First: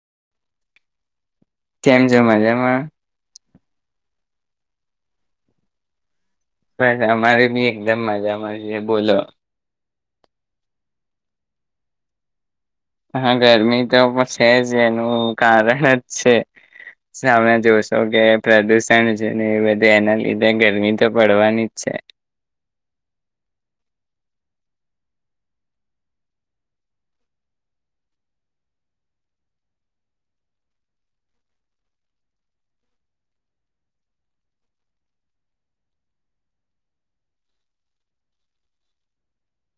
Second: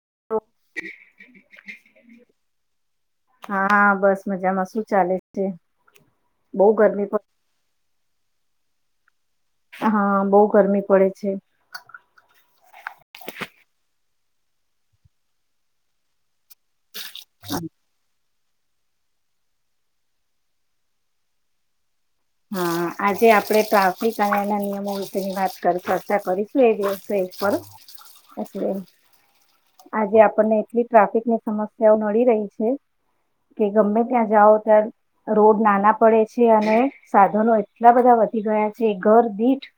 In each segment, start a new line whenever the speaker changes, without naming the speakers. [inaudible]
કેમ છો મજામાં?
હા બસ મજામાં. શું ચાલે છે? બહુ
બટ
ગરમી પડ
અમારે ભી એકદમ મજામાં છે બોલો.
હા બહુ ગરમી પડે છે.
હા ગરમી તો છે જ એનું કારણ જ છે. તમે જોશો કે પ્રદુષણ જે ને એ બધે એના લીધે ગરમી તો પડવાની જ છે.
હા આજે આપણે ટ્રાફિક અને એના નિયમો વિશેની વાત ચર્ચા કરીશું. એ દિવ એટલે આજે આપણને એટલી ટ્રાફિકની સમસ્યાઓ નડી રહી છે કે ગમે ત્યાં જાઓ ત્યાં રોડ નાના પડે છે. અને સાધનો એટલા બધા વધી ગયા છે ઘર દીઠ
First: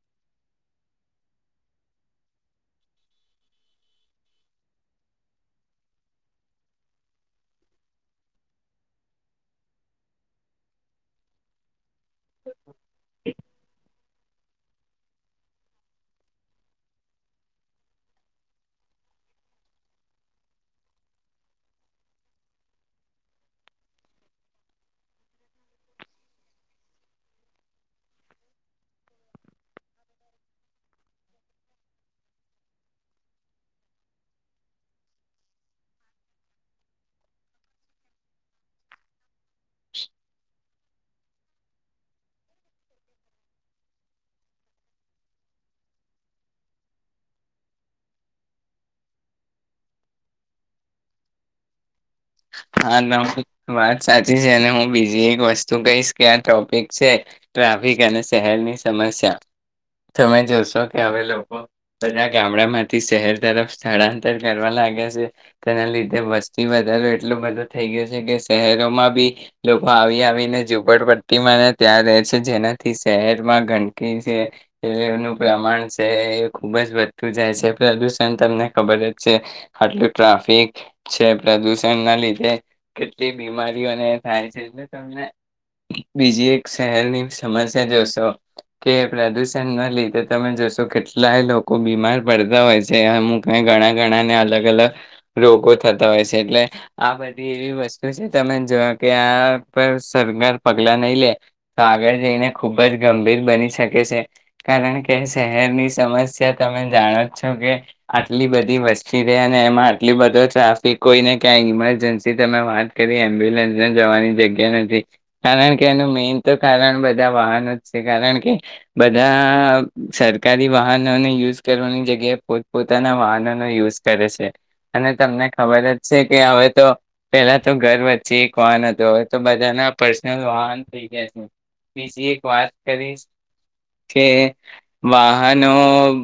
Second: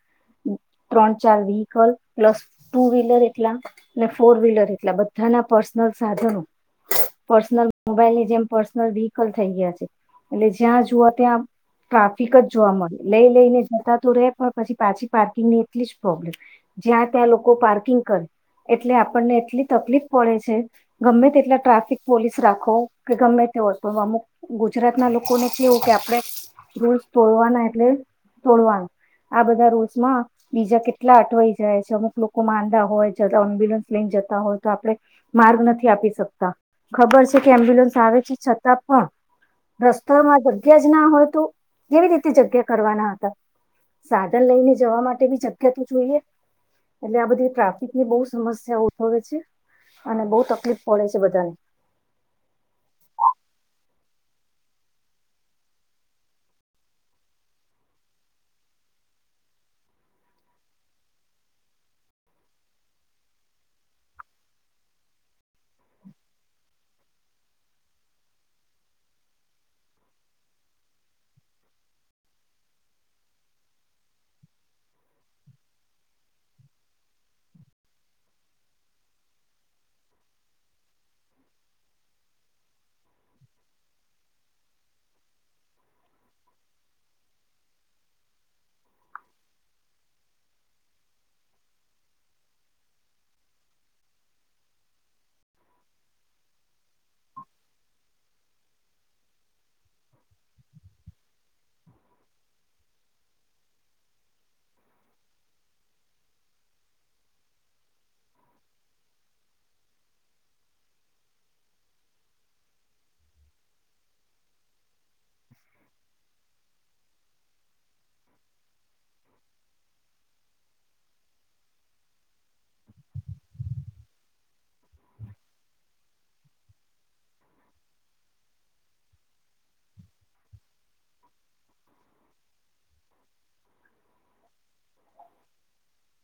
ત્રણ ચાર વ્હીકલ પ્લસ ટુ વ્હીલર એટલા અને ફોર વ્હીલર એટલા બધાના પર્સનલ સાધનો પર્સનલ મોબાઈલ ની જેમ પર્સનલ વ્હીકલ થઈ ગયા છે. એટલે જ્યાં જુવા ત્યાં ટ્રાફિક જ જોવા મળે. લઈ લઈને જતા તો રે પણ પછી પાછી પાર્કિંગ ની એટલી જ પ્રોબ્લેમ જ્યાં ત્યાં લોકો પાર્કિંગ કરે એટલે આપણને એટલી તકલીફ પડે છે. ગમે તેટલા ટ્રાફિક પોલીસ રાખો કે ગમે તે હોય અમુક ગુજરાત ના લોકોને કેવું કે આપણે રૂલ્સ તોડવાના એટલે તોડવાના આ બધા રૂલ્સમાં બીજા કેટલા અટવાઈ જાય છે. અમુક લોકો માંદા હોય છતાં એમ્બ્યુલન્સ લઈને જતા હોય તો આપણે માર્ગ નથી આપી શકતા. ખબર છે કે એમ્બ્યુલન્સ આવે છે છતાં પણ. રસ્તો મા વ્યજના હોયતુ કેવી રીતે જગ્યા કરવાના હતા. સાધન લઈને જવા માટે બી જગ્યા તો જોઈએ એટલે આ બધી ટ્રાફિકની બઉ સમસ્યા ઉદભવે છે. અને બઉ તકલીફ પડે છે બધાને.
હા વાત સાચી છે અને હું બીજી એક વસ્તુ કહીશ કે આ ટોપિક છે ટ્રાફિક અને શહેરની સમસ્યા તમે જોશો કે હવે લોકો બધા ગામડા માંથી શહેર તરફ સ્થળાંતર કરવા લાગ્યા છે. તેના લીધે વસ્તી વધારો એટલ એટલું બધું થઈ ગયું છે કે શહેરોમાં બી લોકો આવી આવીને ઝુપડ પટ્ટીમાંને ત્યાં રહે છે. જેનાથી શહેરમાં ગંદકી છે એનું પ્રમાણ છે એ ખુબ જ વધતું જાય છે. પ્રદૂષણ તમને ખબર જ છે આટલું ટ્રાફિક છે પ્રદુષ [unintelligible] કેટલી બીમારીઓને થાય છે એલે તને બીજી એક શહેરની સમસ્યા જોશો કે પ્રદુષણ ના લીધે તમે જોશો કેટલાય લોકો બીમાર પડતા હોય છે. અમુક ઘણા ગણાને અલગ અલગ રોગો થતા હોય છે. એટલે આ બધી એવી વસ્તુ છે. તમે જો કે આ પર સરકાર પગલા નહી લે તો આગળ જઈને ખુબ જ ગંભીર બની શકે છે. કારણ કે, શહેરની સમસ્યા તમે જાણો જ છો કે આટલી બધી વસ્તી રહે અને એમાં આટલી બધો ટ્રાફિક હોઈને ક્યાંય ઇમરજન્સી તમે વાત કરી એમ્બ્યુલન્સને જવાની જગ્યા નથી. કારણ કે એનું મેઇન તો કારણ બધા વાહનો જ છે. કારણ કે બધા સરકારી વાહનોને યુઝ કરવાની જગ્યાએ પોતપોતાના વાહનોનો યુઝ કરે છે. અને તમને ખબર જ કે હવે તો પેલા તો ઘર વચ્ચે એક વાહન હતો હવે તો બધાના પર્સનલ વાહન થઈ ગયા છે. બીજી એક વાત કરીશ કે વાહનો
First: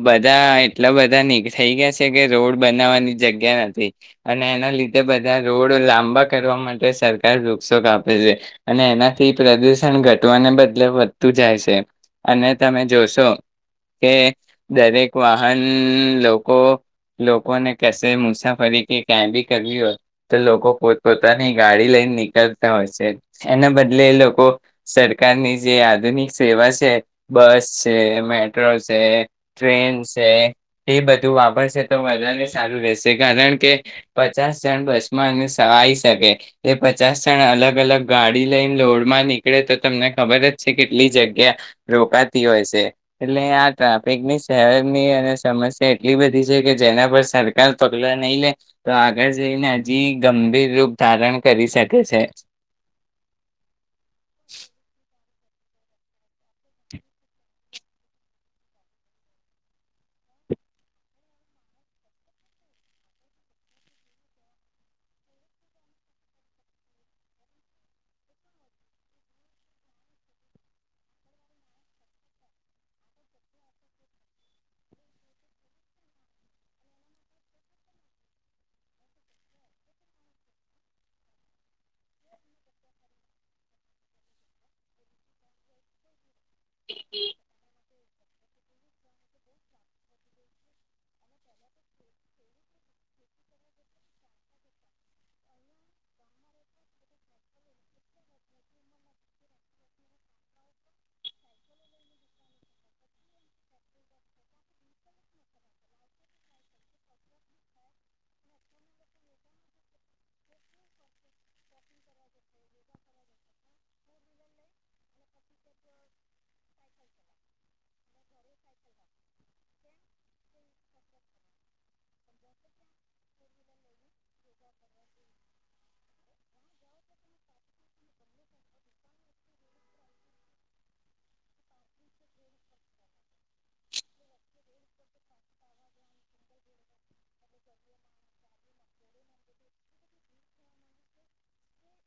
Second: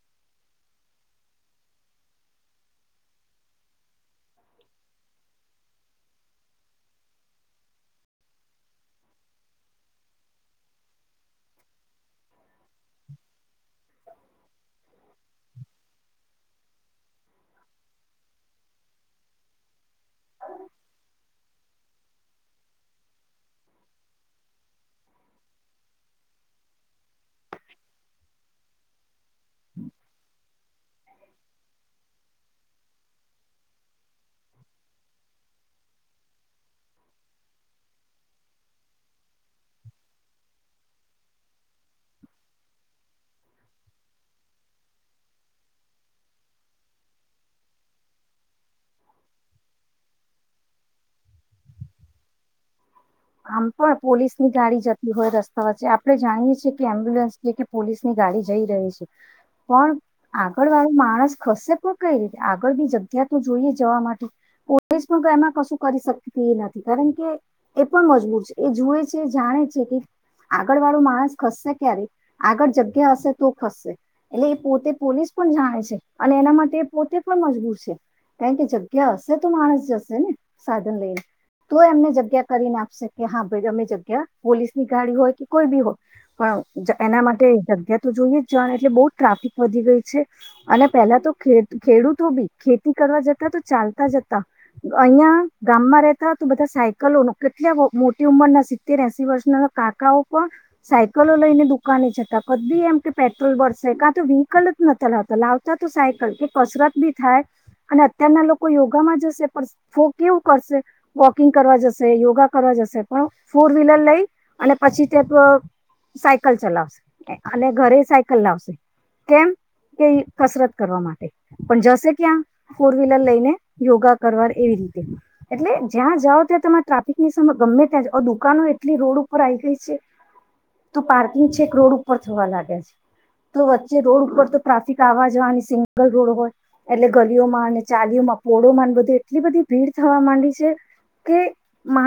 બધા એટલા બધાની થઈ ગયા છે કે રોડ બનાવવાની જગ્યા નથી. અને એના લીધે બધા રોડો લાંબા કરવા માટે સરકાર વૃક્ષો કાપે છે. અને એનાથી પ્રદુષણ ઘટવાને બદલે વધતું જાય છે અને તમે જોશો કે દરેક વાહન લો કો લોકોને કસે મુસાફરી કે ક્યાં બી કરવી હોય તો લોકો પોતપોતાની ગાડી લઈને નીકળતા હોય છે, એના બદલે લોકો સરકારની જે આધુનિક સેવા છે, બસ છે, મેટ્રો છે, ટ્રેન છે, એ બધું વાપરશે તો બાને સારું રહેસે કારણ કે પચાસ જણ બસમાં અને આવી શકે, એ પચાસ જણ અલગ અલગ ગાડી લઈને લોોડમાં નીકળે તો તમને ખબર જ છે કેટલી જગ્યા, રોકાતી હોય છે, એટલે આ ટ્રાફિકની શહેરની અને સમસ્યા એટલી બધી છે કે જેના પર સરકાર પગલા નહી લે. તો આગળ જઈને હજી ગંભીર રૂપ ધારણ કરી શકે છે.
આમ પણ પોલીસની ગાડી જતી હોય રસ્તા આપણે જાણીએ છીએ કે એમ્બ્યુલન્સ જે કે પોલીસ ની ગાડી જઈ રહી છે, પણ આગળ વાળો માણસ ખસે પણ કઈ રીતે આગળ બની જગ્યા તો જોઈએ જવા માટે, પોલીસ પણ એમાં કશું કરી શકતી એ નથી, કારણ કે એ પણ મજબર એ જુએ છે, જાણે છે. કે આગળ વાળો માણસ ખસશે ક્યારે, આગળ જગ્યા હશે તો ખસશે, એટલે એ પોતે પોલીસ પણ જાણે છે. અને એના માટે પોતે પણ મજબૂર છે, કારણ કે જગ્યા હશે તો માણસ જશે ને સાધન લઈને તો એમને જગ્યા કરીને આપશે કે હા ભાઈ અમે જગ્યા પોલીસ ની ગાડી હોય કે કોઈ બી હોય. પણ એના માટે જગ્યાત તો જોઈએ જાણ એટલે બહુ ટ્રાફિક વધી ગઈ છે, અને પહેલા તો ખેડૂતો બી ખેતી કરવા જતા તો ચાલતા જતા, અહિયાં ગામમાં રહેતા તો બધા સાયકલો નો કેટલા મોટી ઉંમરના સિત્તેર એસી વર્ષના કાકાઓ પણ, સાયકલો લઈને દુકાને જતા કદ બી એમ કે પેટ્રોલ બરસે કાં તો વ્હીકલ જ નતા લાવતા લાવતા તો સાયકલ કે કસરત બી થાય, અને અત્યારના લોકો યોગામાં જશે પણ ફો કેવું કરશે વોકિંગ કરવા જશે. યોગા કરવા જશે પણ ફોર વ્હીલર લઈ અને પછી સાલ ચલાવશે, અને ઘરે સાયકલ લાવશે, કેમ કે કસરત કરવા માટે પણ જશે ક્યાં ફોર વ્હીલર લઈને યોગા કરવાર એવી રીતે, એટલે જ્યાં જાઓ ત્યાં તમામે ની ગમે ત્યાં જ દુકાનો એટલી રોડ ઉપર આવી ગઈ છે, તો પાર્કિંગ છે એક રોડર ઉપર થવા લાગ્યા છે, તો વચ્ચે રોડ ઉપર તો ટ્રાફિક આવા જવાની સિંગલ રોડ હોય, એટલે ગલીઓમાં અને ચાલીઓમાં પોળોમાં બધી એટલી બધી ભીડ થવા માંડી છે, કે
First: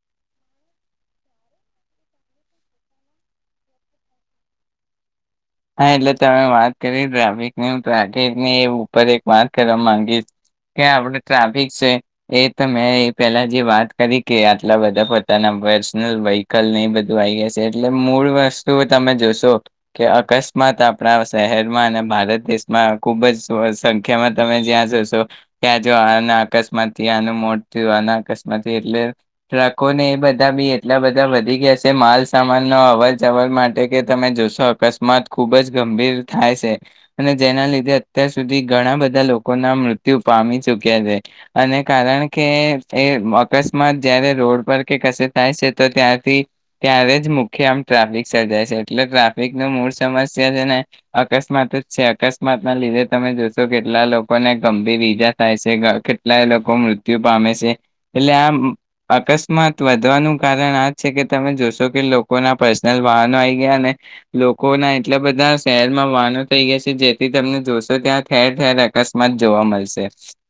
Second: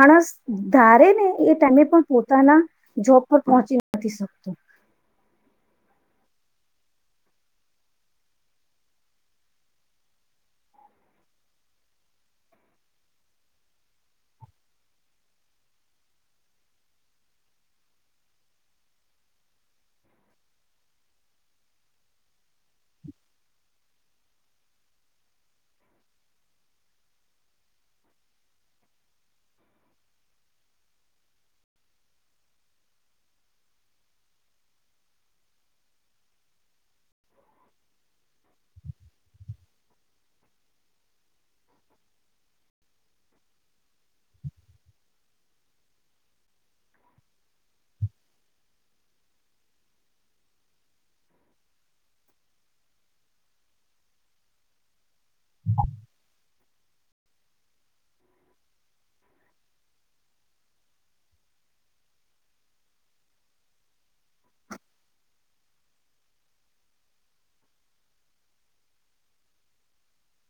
માણસ ધારે ને એ ટાઈમે પણ પોતાના જોબ પર પહોંચી નથી શકતો.
હા એટલે તમે વાત કરી ટ્રાફિકની ટ્રાફિકની ઉપર એક વાત કરવાં માંગીશ કે આપડે ટ્રાફિક છે એ તો મેં પેલા જે વાત કરી કે આટલાં બધાં પોતાના પર્સનલ વ્હકલને એ બધું આવી ગય છે એટલે મૂળ વસ્તુ તમે જોશો કે અકસ્માત આપણાં શહેરમાં અને ભારત દેશમાં ખૂબ જ સંખ્યામાં તમે જ્યાં જશો ત્યાં જ આના અકસ્માતથી આનું મોટ થયું આના અકસ્માતથી એટલે ટ્રકોને એ બધાં બી એટલા બધાં વધી ગયા છે માલ સામાનનો અવર જવર માટે કે તમે જોશો અકસ ખૂબ જ ગંભીર થાય છે અને જેના લીધે અત્યાર સુધી ઘણાં બધાં લોકોના મૃત્યુ પામી ચૂક્યા છે અને કારણ કે એ અકસ્માત જયારે રોડ પર કે કશે થાય છે તો ત્યારથી ત્યારે જ મુખ્ય આમ ટ્રાફિક સર્જાય છે એટલે ટ્રાફિક નું મૂળ સમસ્યા છેને અકસ્માત જ છે અકસ્માતનાં લીધે તમે જોશો કેટલા લોકોને ગંભીર ઈજા થાય છે કેટલાય લોકો મૃત્યુ પામે છે એટલે આમ અકસ્માત વધવાનું કારણ આ છે કે તમે જોશો કે લોકોનાં પર્સનલ વાહનો આયી ગયાને એટલાં બધાં શહેરમાં વાહનો થઈ ગયાં છે જેથી તમને જોશો ત્યાં ઠેર ઠેર અકસ્માત જોવા મળશે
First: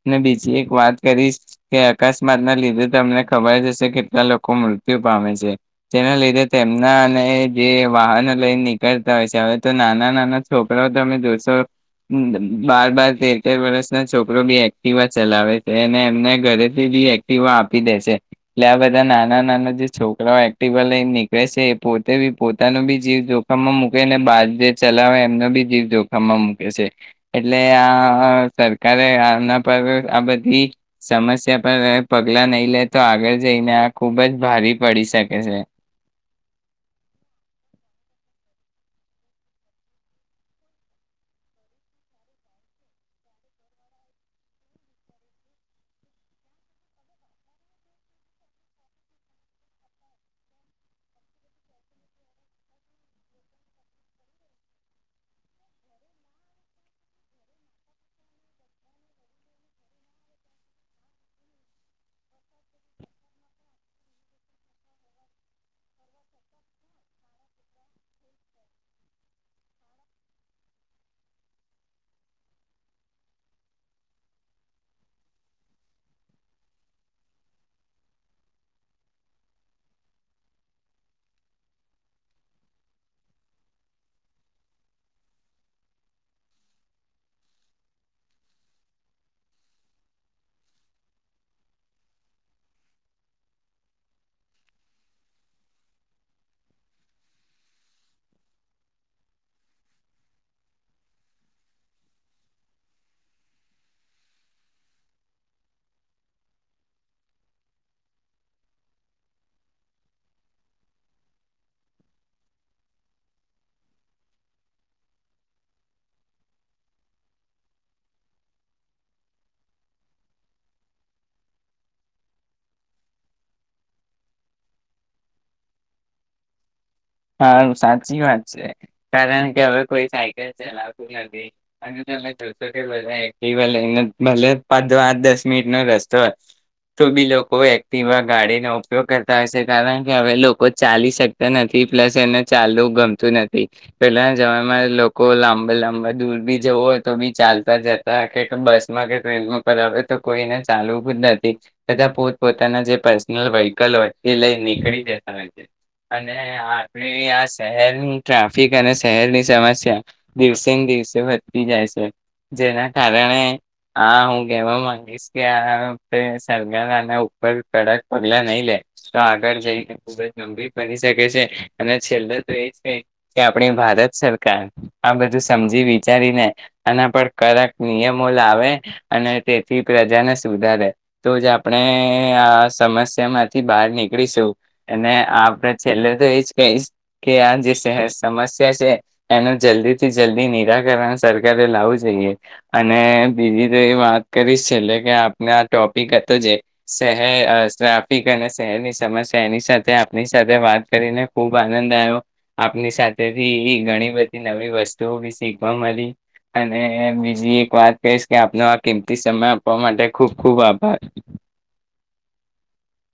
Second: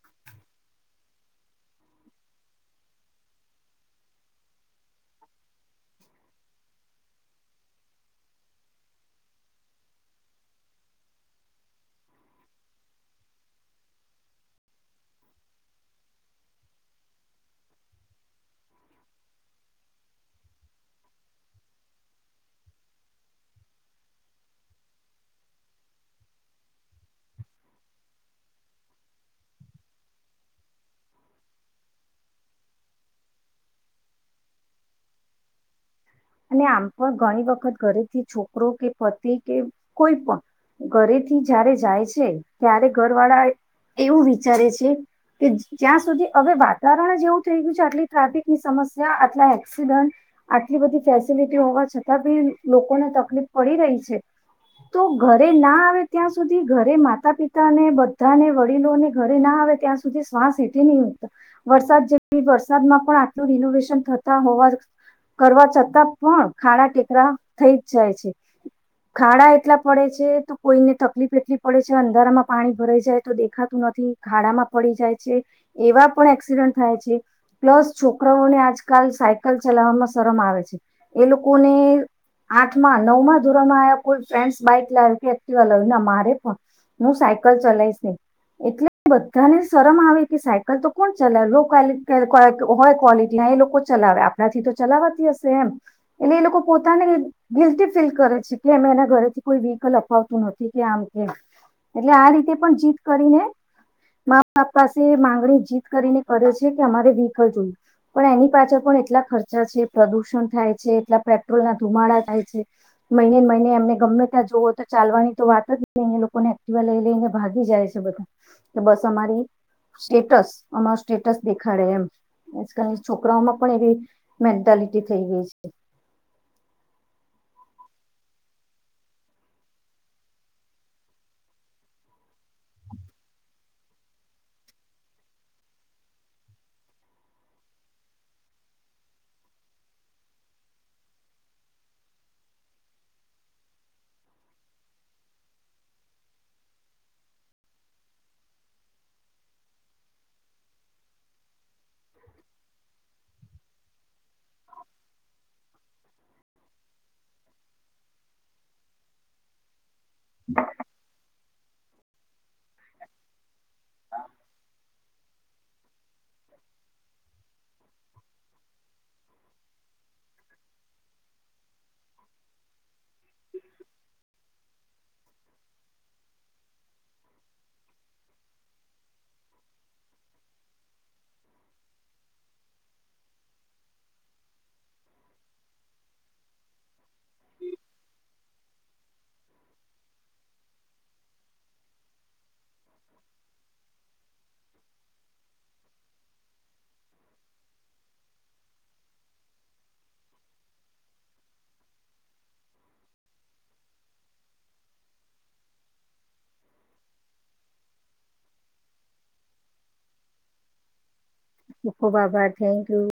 અને બીજી એક વાત કરીશ કે અકસ્માતનાં લીધે તમને ખબર જ હશે કેટલા લોકો મૃત્યુ પામે છે તેના લીધે તેમના અને જે વાહનો લઈ કરતાં હોય છે હવે તો નાનાં નાનાં છોકરાઓ તમે જોશો બાર બાર તેર તેર વર્ષનાં છોકરો બી એક્ટિવા ચલાવે છે અને એમને ઘરેથી બી એક્ટિવાં આપી દે છે એટલે આ બધાં નાનાં નાનાં જે છોકરાઓ એક્ટિવા લઈ નીકળે છે એ પોતે બી પોતાનું બી જીવ જો જોખમમાં મૂકેને બાર જે ચલાવે એમનો બી જીવ જોખમમાં મૂકે છે એટલે આ સરકારે આના પર આ બધી સમસ્યા પર પગલા નય લે તો આગળ જઈને આ ખૂબ જ ભારે પડી શકે છે.
અને આમ પણ ઘણી વખત ઘરેથી છોકરો કે પતિ કે કોઈ પણ ઘરેથી જયારે જાય છે ત્યારે ઘરવાળા એવું વિચારે છે કે જ્યાં સુધી હવે વાતાવરણ જેવું થઈ ગયું છે આટલી ટ્રાફિકની સમસ્યા આટલા એક્સિડન્ટ આટલી બધી ફેસિલિટી હોવા છતાં બી લોકોને તકલીફ પડી રહી છે તો ઘરેનાં આવે ત્યાં સુધી ઘરે માતા પિતાને બધાંને વડીલોને ઘરેનાં આવે ત્યાં સુધી શ્વાસ હેઠી નહીં હોતા વરસાદ જેવી વરસાદમાં પણ આટલું રિનોવેશન થતા હોવા કરવા પણ ખાડા ટેકરા થઈ જ જાય છે ખાડા એટલા પડે છે તો કોઈને તકલીફ એટલી પડે છે અંધારામાં પાણી ભરાઈ જાય તો દેખાતું નથી ખાડામાં પડી જાય છે એવા પણ એક્સિડન્ટ થાય છે પ્લસ છોકરાઓને આજકાલ સાયકલ ચલાવવામાં શરમ આવે છે. એ લોકોને આઠમાં નવમાં ધોરણમાં આયા કોઈ ફ્રેન્ડ્સ બાઈક લાવી કે એક્ટિવા લાવ્યું મારે પણ હું સાયકલ ચલાવીશ નય એટલે બધાને શરમ આવે કે સાયકલ તો કોણ ચલાવે લો ક્વોલિટી ના એ લોકો ચલાવે આપણાથી તો ચલાવાતી હશે એમ. એટલે એ લોકો પોતાને ગિલ્ટી ફીલ કરે છે કે અ એના ઘરેથી કોઈ વ્હીકલ અપાવતું નથી કે આમ કેમ એટલે આ રીતે પણ જીત કરીને મા બાપ પાસે માંગણી જીત કરીને કરે છે કે અમારે વ્હીકલ જોયું પણ એની પાછળ પણ એટલા ખર્ચા છે પ્રદુષણ થાય. એટલા પેટ્રોલનાં ધુમાડા થાય છે મહિનેને મહિને એમને ગમે ત્યાં જવઓ તો ચાલવાની તો વાત જ ન લોકોને એક્ટિવા લઈ લઈને ભાગી જાય છે બધા કે બસ અમારી સ્ટેટસ અમાર સ્ટેટસ દેખાડે એમ આજકાલની છોકરાઓમાં પણ એવી મેન્ટાલિટી થઈ ગઈ છે.
સાચી વાત છે, કારણ કે હવે કોઈ સાયકલ ચલાવતું નથી અને તમે જોશો કે બધા એક્ટિવા લઈને ભલે પાંચ દસ મિનિટનો રસ્તો હોય તો બી લોકો એક્ટિવા ગાડીનો ઉપયોગ કરતા હોય છે કારણ કે હવે લોકો ચાલી શકતા નથી. પ્લસ એને ચાલવું ગમતું નથી પેલાનાં જવામાં લોકો લાંબા લાંબા દૂર બી જવો હોય તો બી ચાલતા જતા કે બસમાં કે ટ્રેનમાં પર આવે તો કોઈને ચાલવું જ નથી તથા પોત પોતાના જે પર્સનલ વ્હીકલ હોય એ લઈ નીકળી જતા હોય છે. આપરે આ શહેરની ટ્રાફિક અને શહેરની સમસ્યા દિવસેને દિવસે વધતી જાય છે જેના કારણે આ હું કહેવા માંગીશ કે આ સરકાર આના ઉપર કડક પગલાં નય લે તો આગળ જઈને ખૂબ જ ગંભીર પડી શકે. અને છેલ્લેતો એજ કેય કે આપણી ભારત સરકાર આ બધું સમજી વિચારીને આના પર કડક નિયમો લાવે અને તેથી પ્રજાને સુધારે તોજ આપણે આ સમસ્યા માંથી બહાર નીકળીશું અને છેલ્લે તો એજ કહીશ કે આ જે શહેર સમસ્યા છે એનું જલ્દીથી જલ્દી નિરાકરણ સરકારે લાવવું જોઈએ અને બીજી તો એ વાત કરીશ છેલ્લે કે આપને આ ટોપિક હતો જે શહેર ટ્રાફિક અને શહેરની સમસ્યા એની સાથે આપણી સાથે વાત કરીને ખૂબ આનંદ આવ્યો આપની સાથેથી ઘણી બધી નવી વસ્તુઓ બી શીખવા મળી અને બીજી એક વાત કહીશ કે આપનો આ કિંમતી સમય આપવા માટે ખૂબ ખૂબ આભાર.
ખૂબ આભાર થેન્ક યુ.